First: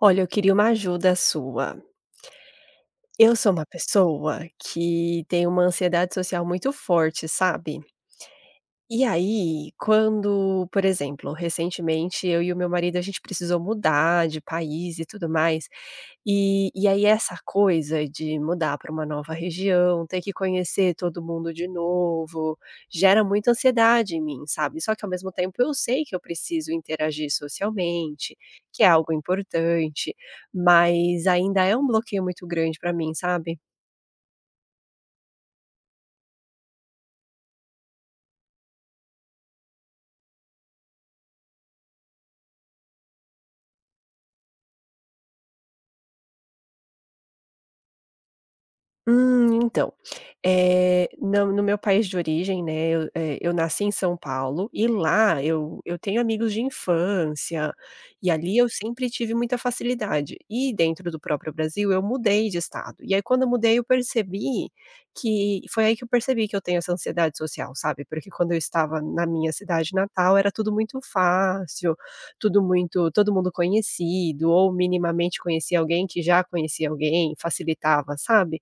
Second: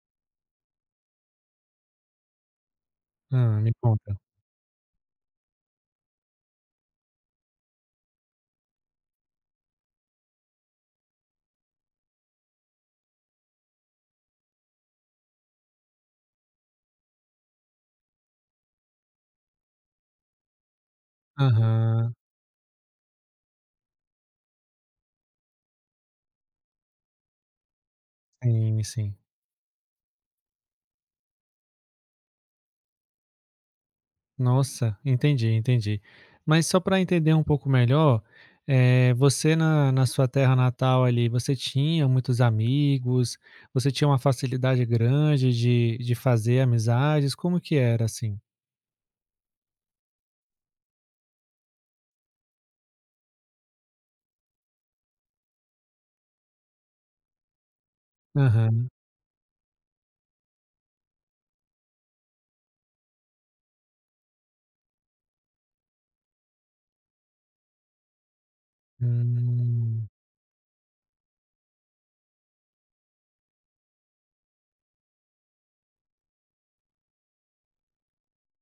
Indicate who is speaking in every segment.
Speaker 1: Olha, eu queria uma ajuda sua. Eu sou
Speaker 2: Hã,
Speaker 1: uma
Speaker 2: me conta.
Speaker 1: pessoa que tem uma ansiedade social muito forte, sabe? E aí, quando, por exemplo, recentemente eu e o meu marido a gente precisou mudar de país e tudo mais, e aí essa coisa de mudar para uma nova região, ter que conhecer todo mundo de
Speaker 2: Aham,
Speaker 1: novo, gera muita ansiedade em mim, sabe. Só que ao mesmo tempo eu sei que eu preciso interagir socialmente,
Speaker 2: sim,
Speaker 1: que é algo
Speaker 2: sim.
Speaker 1: importante, mas ainda é um bloqueio muito grande para mim, sabe.
Speaker 2: Nossa, entendi, entendi. Mas só para entender um pouco melhor, você na sua terra natal ali, você tinha muitos amigos? Você tinha uma facilidade grande de fazer amizades? Como que era assim?
Speaker 1: Então. Não, no meu país de origem, né, eu nasci em São Paulo e lá eu tenho amigos de infância, e ali eu
Speaker 2: Aham.
Speaker 1: sempre tive muita facilidade. E dentro do próprio Brasil eu mudei de estado, e aí quando eu mudei eu percebi que foi aí que eu percebi que eu tenho essa ansiedade social, sabe, porque quando eu estava na minha cidade
Speaker 2: Hum,
Speaker 1: natal era tudo muito fácil, tudo muito todo mundo conhecido, ou minimamente conhecia alguém que já conhecia alguém, facilitava, sabe.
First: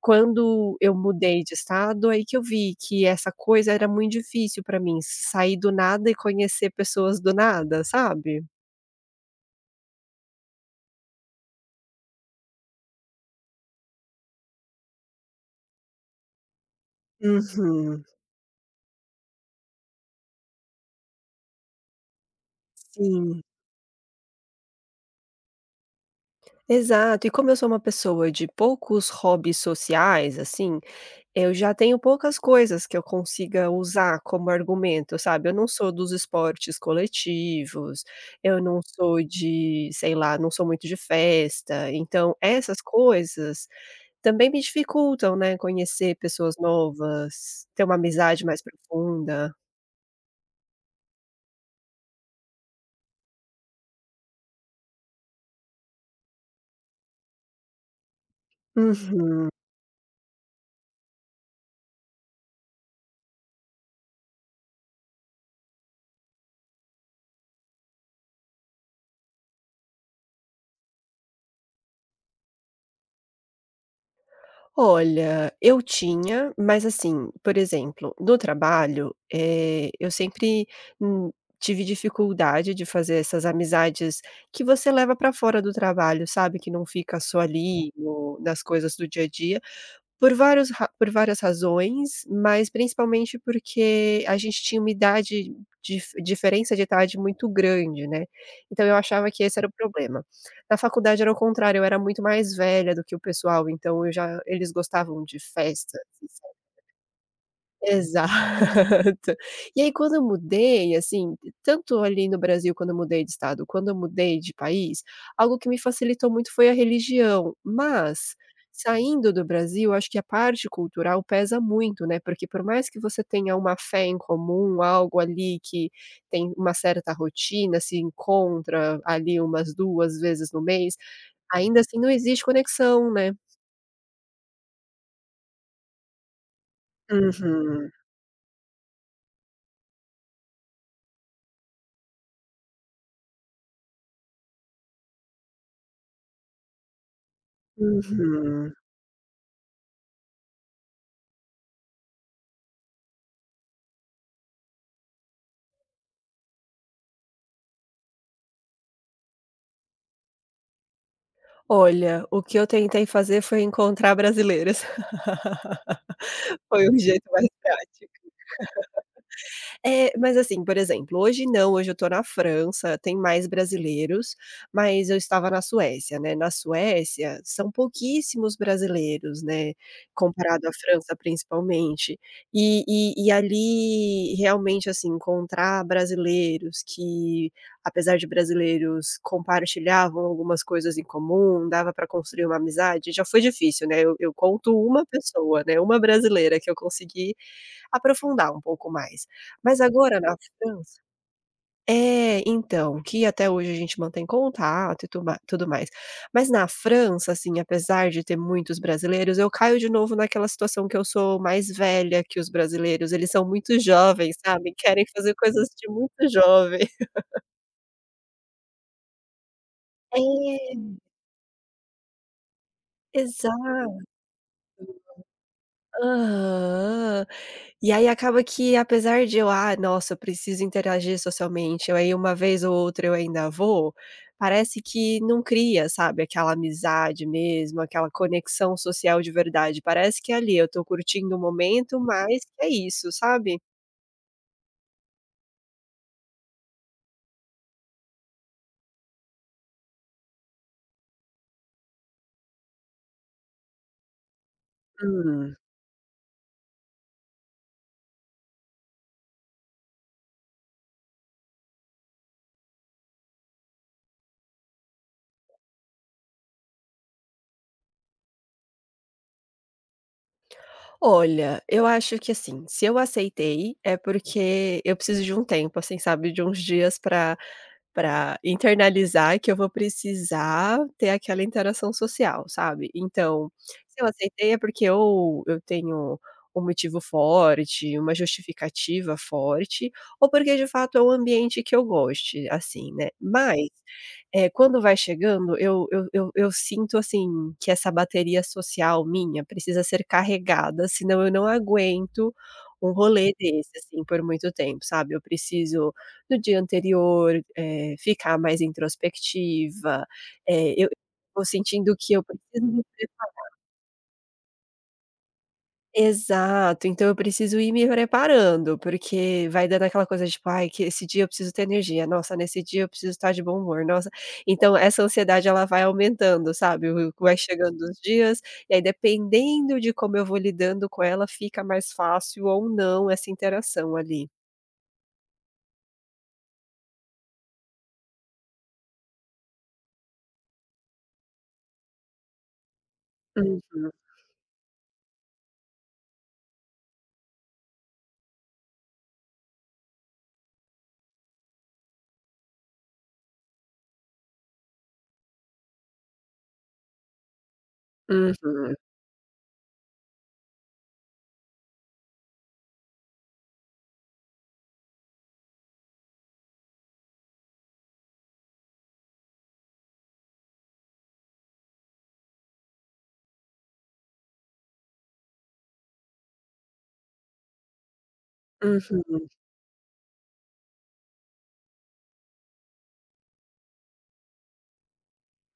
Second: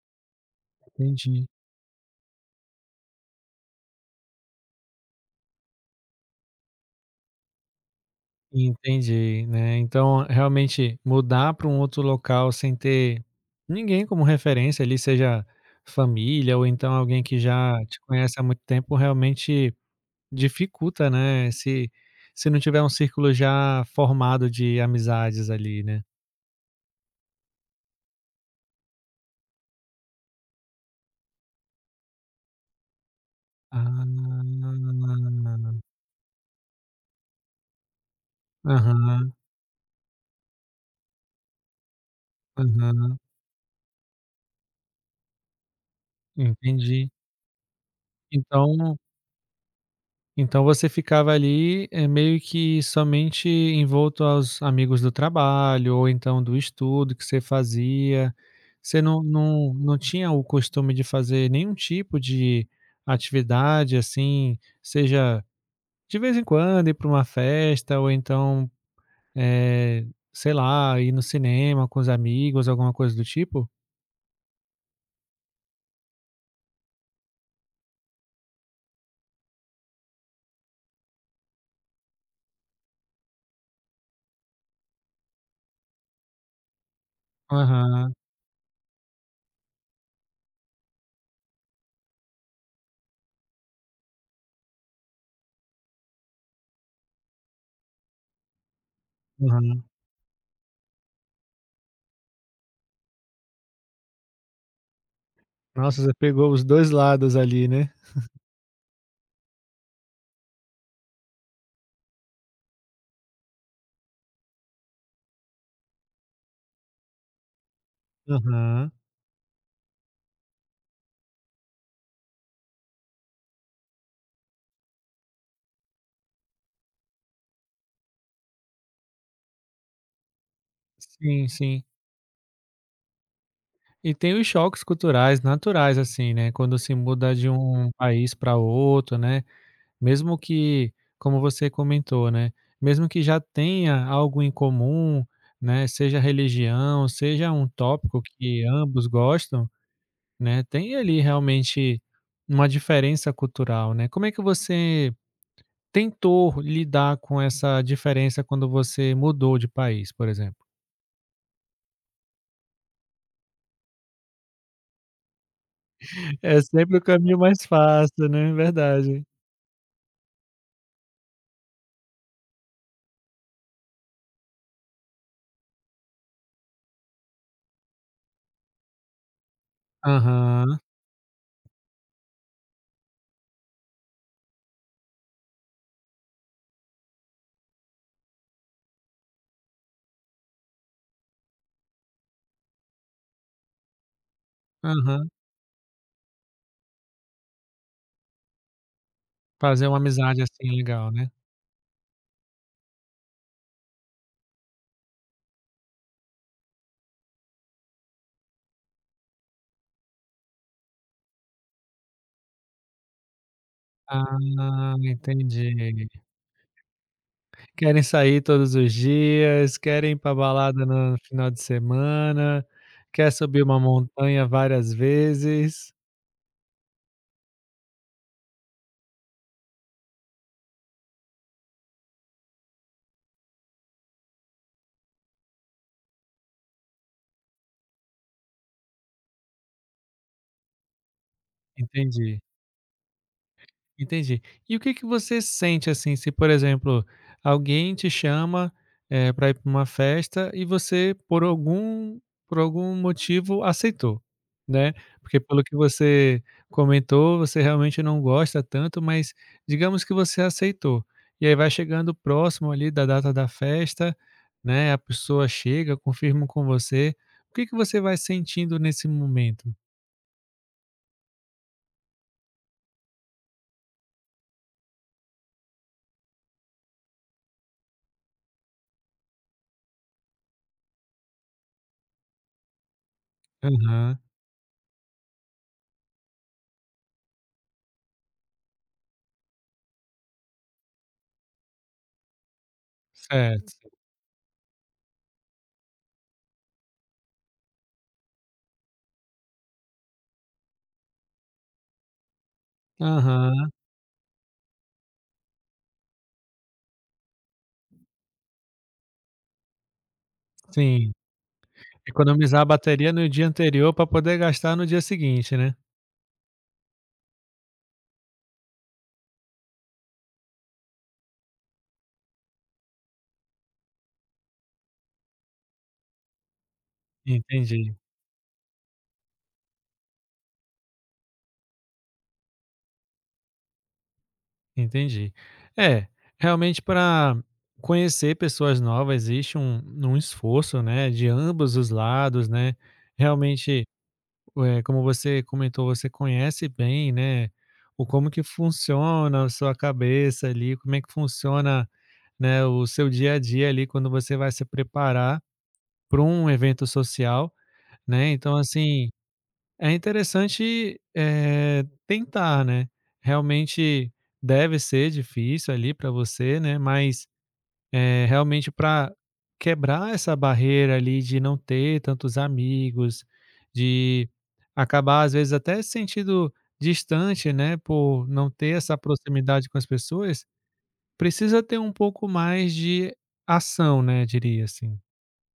Speaker 1: Quando eu mudei
Speaker 2: entendi.
Speaker 1: de estado, aí que eu vi que essa coisa era muito difícil pra mim, sair do nada e conhecer pessoas do nada, sabe?
Speaker 2: Entendi, né. Então, realmente, mudar para um outro local sem ter ninguém como referência ali, seja família ou então alguém que já te
Speaker 1: Uhum,
Speaker 2: conhece há muito tempo, realmente dificulta, né, se não tiver um círculo
Speaker 1: sim.
Speaker 2: já formado de amizades ali, né.
Speaker 1: Exato, e como eu sou uma pessoa de poucos hobbies sociais, assim, eu já tenho poucas coisas que eu consiga usar como
Speaker 2: Ah.
Speaker 1: argumento, sabe? Eu não sou dos esportes coletivos, eu não sou
Speaker 2: Aham,
Speaker 1: de, sei lá, não sou muito de festa, então essas
Speaker 2: aham,
Speaker 1: coisas também me dificultam, né, conhecer pessoas
Speaker 2: entendi.
Speaker 1: novas, ter uma amizade mais
Speaker 2: Então
Speaker 1: profunda.
Speaker 2: Então você ficava ali, meio que somente envolto aos amigos do trabalho ou então do estudo que você fazia. Você não
Speaker 1: Uhum.
Speaker 2: não não tinha o costume de fazer nenhum tipo de atividade, assim, seja de vez em quando ir para uma festa ou então, eh, sei lá, ir no cinema com os amigos, alguma coisa do tipo?
Speaker 1: Olha, eu tinha, mas assim, por exemplo, no trabalho, eu sempre, hum, tive dificuldade de fazer essas amizades que você leva para fora do trabalho, sabe, que não fica só ali
Speaker 2: Aham,
Speaker 1: no nas coisas do dia a dia. Por vários ra por várias razões, mas principalmente porque a gente tinha uma idade dif diferença de idade muito grande, né, então eu achava que esse era o
Speaker 2: aham.
Speaker 1: problema. Na faculdade era o contrário, eu era muito mais velha do que o pessoal, então eu já eles gostavam de festas.
Speaker 2: Nossa, você pegou os 2 lados ali, né?
Speaker 1: Exato. E aí quando eu mudei, assim, tanto ali no Brasil quando eu mudei de estado, quando eu mudei de país, algo que me facilitou muito foi a religião, mas
Speaker 2: Aham.
Speaker 1: saindo do Brasil, acho que a parte cultural pesa muito, né, porque por mais que você tenha uma fé em comum, algo ali que tem uma certa rotina, se encontra ali umas 2 vezes no mês,
Speaker 2: Sim,
Speaker 1: ainda
Speaker 2: sim.
Speaker 1: assim não existe conexão, né.
Speaker 2: E tem os choques culturais naturais, assim, né, quando se muda de
Speaker 1: Uhum,
Speaker 2: um país para outro, né, mesmo que, como você comentou, né, mesmo que já tenha algo em comum, né, seja religião, seja um tópico que
Speaker 1: uhum.
Speaker 2: ambos gostam, né, tem ali realmente uma diferença cultural, né. Como é que você tentou lidar com essa diferença quando você mudou de país, por exemplo?
Speaker 1: Olha, o que eu tentei fazer foi encontrar brasileiras,
Speaker 2: É
Speaker 1: foi o
Speaker 2: sempre o
Speaker 1: jeito
Speaker 2: caminho
Speaker 1: mais
Speaker 2: mais
Speaker 1: prático.
Speaker 2: fácil, né, verdade.
Speaker 1: É, mas assim, por exemplo, hoje não, hoje eu tô na França, tem mais brasileiros, mas eu estava na Suécia, né, na Suécia são pouquíssimos brasileiros, né, comparado à
Speaker 2: Aham,
Speaker 1: França principalmente, e ali realmente, assim, encontrar brasileiros que, apesar de brasileiros, compartilhavam algumas coisas em comum, dava para construir uma amizade, já foi difícil, né, eu conto uma
Speaker 2: aham.
Speaker 1: pessoa, né, uma brasileira que eu consegui aprofundar um pouco mais. Mas
Speaker 2: Fazer uma
Speaker 1: agora na
Speaker 2: amizade, assim,
Speaker 1: França
Speaker 2: legal, né?
Speaker 1: é, então, que até hoje a gente mantém contato e tu ma tudo mais. Mas na França, assim, apesar de ter muitos brasileiros, eu caio de novo naquela situação que eu sou mais velha que os brasileiros, eles são muito jovens, sabe,
Speaker 2: Ah,
Speaker 1: querem fazer coisas de
Speaker 2: entendi.
Speaker 1: muito jovem.
Speaker 2: Querem sair todos os dias, querem ir pra balada
Speaker 1: É,
Speaker 2: no final de semana, quer subir uma
Speaker 1: exato.
Speaker 2: montanha várias vezes.
Speaker 1: Aham. E aí acaba que apesar de eu: "Ah, nossa, eu preciso interagir socialmente", eu aí uma vez ou outra eu ainda vou, parece que não cria, sabe, aquela amizade mesmo, aquela conexão social de verdade. Parece que é ali eu tô curtindo o momento,
Speaker 2: Entendi.
Speaker 1: mas é isso, sabe?
Speaker 2: Entendi. E o que que você sente, assim, se, por exemplo, alguém te chama, para ir para uma festa e você, por algum motivo, aceitou, né? Porque
Speaker 1: Hum.
Speaker 2: pelo que você comentou, você realmente não gosta tanto, mas digamos que você aceitou. E aí vai chegando próximo ali da data da festa, né, a pessoa chega, confirma com você. O que que você vai sentindo nesse momento?
Speaker 1: Olha, eu acho que assim, se eu aceitei, é porque eu preciso de um tempo, assim, sabe, de uns dias pra para internalizar que eu vou precisar ter aquela interação social, sabe. Então, se eu
Speaker 2: Aham.
Speaker 1: aceitei é porque ou eu tenho um motivo forte, uma justificativa forte, ou porque de fato é um ambiente que eu goste, assim, né. Mas,
Speaker 2: Certo.
Speaker 1: quando vai chegando eu sinto, assim, que essa bateria social minha precisa ser carregada, senão eu não aguento um rolê desse,
Speaker 2: Aham,
Speaker 1: assim, por muito tempo, sabe. Eu preciso do dia anterior, ficar mais introspectiva, eu
Speaker 2: sim.
Speaker 1: vou sentindo que eu
Speaker 2: Economizar a
Speaker 1: preciso me
Speaker 2: bateria
Speaker 1: prepa
Speaker 2: no dia anterior para poder gastar no dia seguinte, né.
Speaker 1: exato, então eu preciso ir me preparando, porque vai dando aquela coisa, tipo: "Ai, que esse dia eu preciso ter energia, nossa, nesse dia eu preciso estar de bom humor, nossa". Então essa ansiedade ela vai aumentando, sabe, o vai chegando
Speaker 2: Entendi,
Speaker 1: os dias, e aí dependendo de como eu vou lidando com ela, fica mais fácil ou não essa interação ali.
Speaker 2: entendi. É, realmente para conhecer pessoas novas existe um esforço, né, de ambos os lados, né. Realmente,
Speaker 1: Uhum,
Speaker 2: como você comentou, você conhece bem, né, o como que funciona a sua cabeça ali, como é que funciona, né, o seu dia a dia ali quando você vai se preparar para um evento social, né.
Speaker 1: uhum,
Speaker 2: É interessante, tentar, né. Realmente deve ser difícil ali para você, né, mas, realmente para quebrar essa barreira ali de não ter tantos amigos, de acabar às vezes até se sentindo distante, né, por não ter essa
Speaker 1: uhum.
Speaker 2: proximidade com as pessoas, precisa ter um pouco mais de ação, né, diria assim.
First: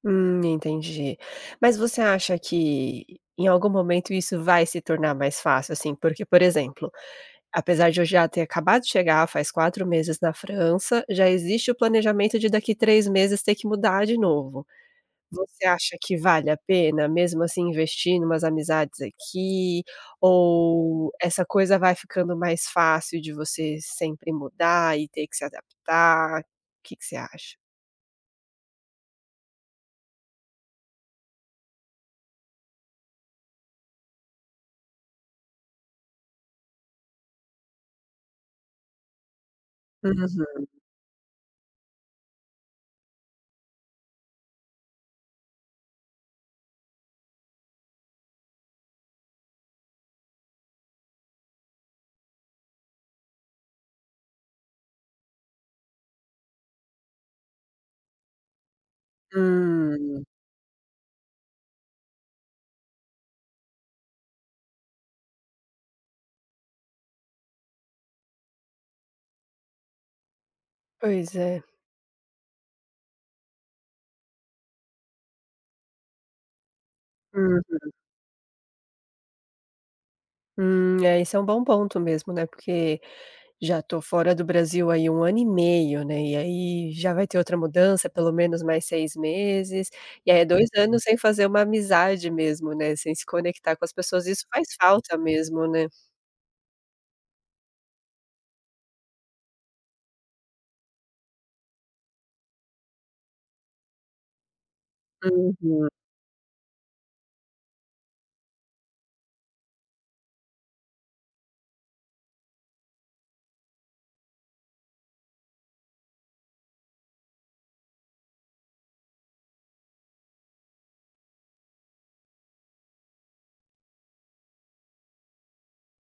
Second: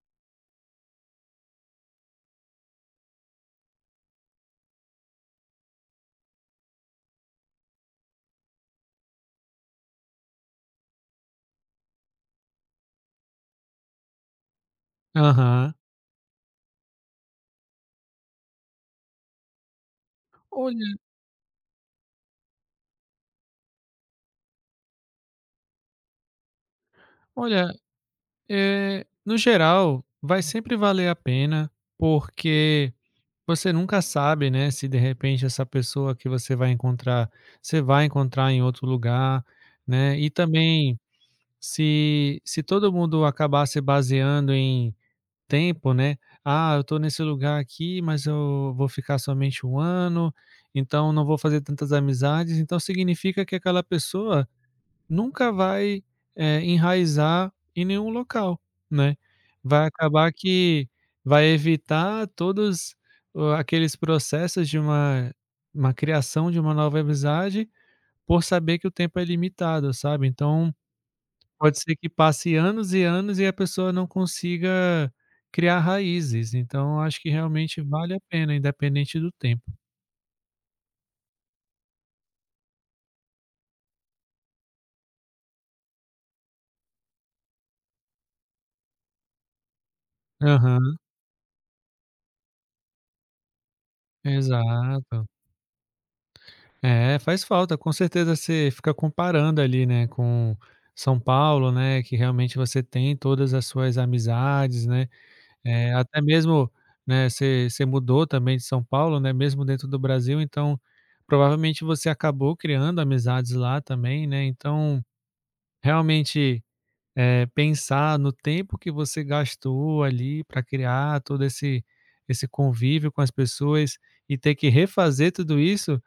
Speaker 1: Entendi. Mas você acha que em algum momento isso vai se tornar mais fácil, assim? Porque, por exemplo, apesar de eu já ter acabado de chegar faz 4 meses na França, já existe o planejamento de daqui 3 meses ter que mudar de novo. Você
Speaker 2: Aham.
Speaker 1: acha que vale a pena mesmo assim investir em umas amizades aqui?
Speaker 2: Olha
Speaker 1: Ou essa coisa vai ficando mais fácil de você sempre mudar e ter que se adaptar? O Que que você acha?
Speaker 2: olha, no geral, vai sempre valer a pena, porque você nunca sabe, né, se de repente essa pessoa que você vai encontrar em outro lugar, né, e
Speaker 1: Uhum.
Speaker 2: também se todo mundo acabar se baseando em tempo, né, "Ah, eu tô nesse lugar aqui, mas eu vou ficar somente um ano, então não vou fazer tantas amizades", então significa que aquela pessoa nunca vai, enraizar em nenhum local, né. Vai
Speaker 1: Hum,
Speaker 2: acabar que vai evitar todos o aqueles processos de uma criação de uma nova amizade, por saber que o tempo é limitado, sabe. Então,
Speaker 1: pois é.
Speaker 2: pode ser que passe anos e anos e a pessoa não consiga criar raízes, então acho que
Speaker 1: Uhum.
Speaker 2: realmente vale a pena, independente do tempo.
Speaker 1: É, isso é um bom ponto mesmo, né, porque já tô fora do Brasil aí 1 ano e meio, né, e aí já vai ter outra mudança, pelo menos mais 6 meses, e aí é 2
Speaker 2: Aham,
Speaker 1: anos sem fazer uma amizade mesmo, né, sem se conectar com as pessoas, isso faz falta
Speaker 2: exato.
Speaker 1: mesmo, né.
Speaker 2: É, faz falta. Com certeza você fica comparando ali, né, com São Paulo, né, que realmente você tem todas as suas amizades, né,
Speaker 1: Uhum.
Speaker 2: até mesmo, né, você mudou também de São Paulo, né, mesmo dentro do Brasil, então provavelmente você acabou criando amizades lá também, né, então realmente, pensar no tempo que você gastou ali para criar todo esse convívio com as pessoas e ter que refazer tudo isso,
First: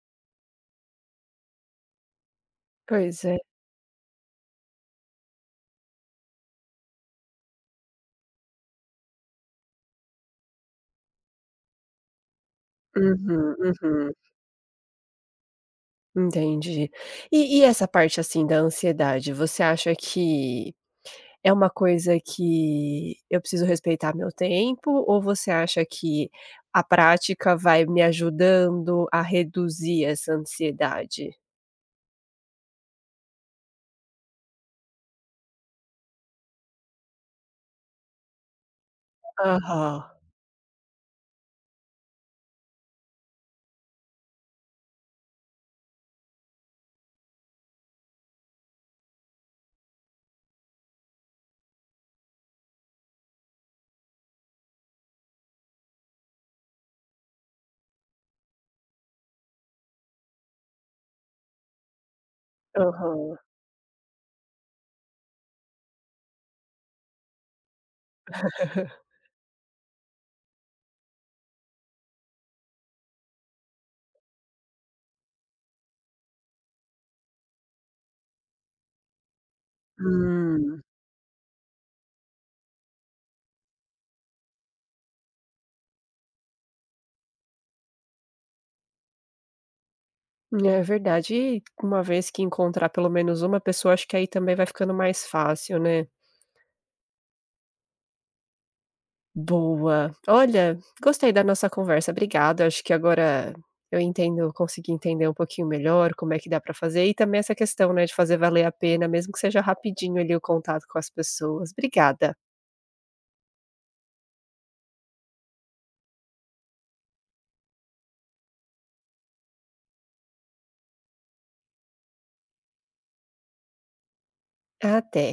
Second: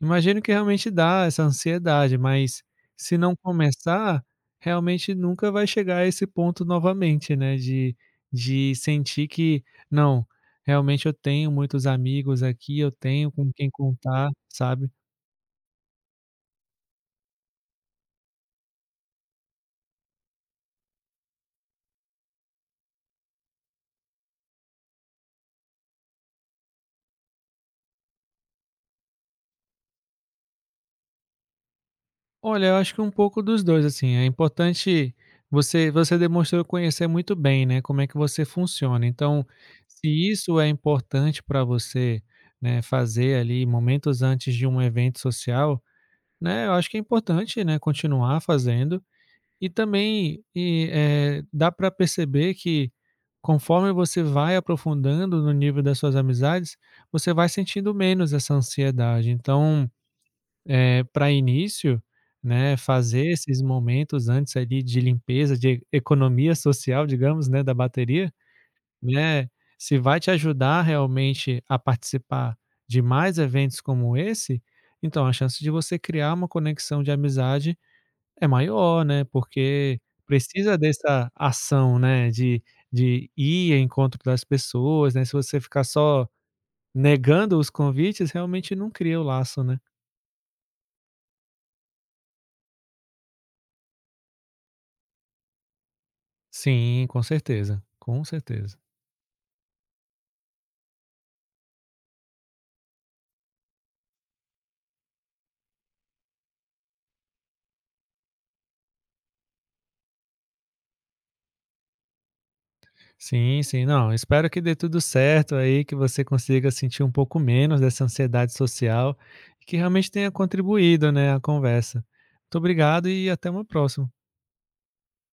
Speaker 2: imagino que realmente dá essa ansiedade, mas se
Speaker 1: Pois
Speaker 2: não
Speaker 1: é.
Speaker 2: começar, realmente nunca vai chegar a esse ponto novamente, né, de sentir que: "Não, realmente eu tenho muitos amigos aqui, eu tenho com
Speaker 1: Uhum,
Speaker 2: quem
Speaker 1: uhum.
Speaker 2: contar", sabe.
Speaker 1: Entendi. E essa parte, assim, da ansiedade, você acha que é uma coisa que eu preciso respeitar meu tempo ou você acha que a prática vai me ajudando a reduzir essa ansiedade?
Speaker 2: Olha, eu acho que um pouco dos 2 assim, é importante você demonstrou conhecer muito bem, né, como é que você funciona, então,
Speaker 1: Aham,
Speaker 2: se isso é importante para você, né, fazer ali momentos antes de um evento social. Né, eu acho que é importante, né, continuar fazendo e também dá para perceber que conforme você vai aprofundando no nível das suas amizades, você vai sentindo menos essa ansiedade. Então, pra início, né, fazer
Speaker 1: aham.
Speaker 2: esses momentos antes ali de limpeza, de economia social, digamos, né, da bateria, né, se vai te ajudar realmente a participar de mais eventos como esse, então a chance de você criar uma conexão de amizade é maior, né, porque precisa
Speaker 1: Hum,
Speaker 2: dessa ação, né, de ir ao encontro das pessoas, né, se você ficar só negando os convites, realmente não cria o laço, né.
Speaker 1: é verdade. E uma vez que encontrar pelo menos uma pessoa, acho que aí também vai ficando mais fácil, né?
Speaker 2: Sim, com certeza, com certeza.
Speaker 1: Boa. Olha, gostei da nossa conversa, obrigada. Acho que agora eu entendo consegui entender um pouquinho melhor como é que dá para fazer e também essa questão, né, de fazer valer a pena, mesmo que seja rapidinho ali o contato com as pessoas. Obrigada.
Speaker 2: Sim, sim. Não, espero que dê tudo certo aí, que você consiga sentir um pouco menos dessa ansiedade social e que realmente tenha contribuído, né, a conversa. Muito obrigado e até uma próxima.
Speaker 1: Até.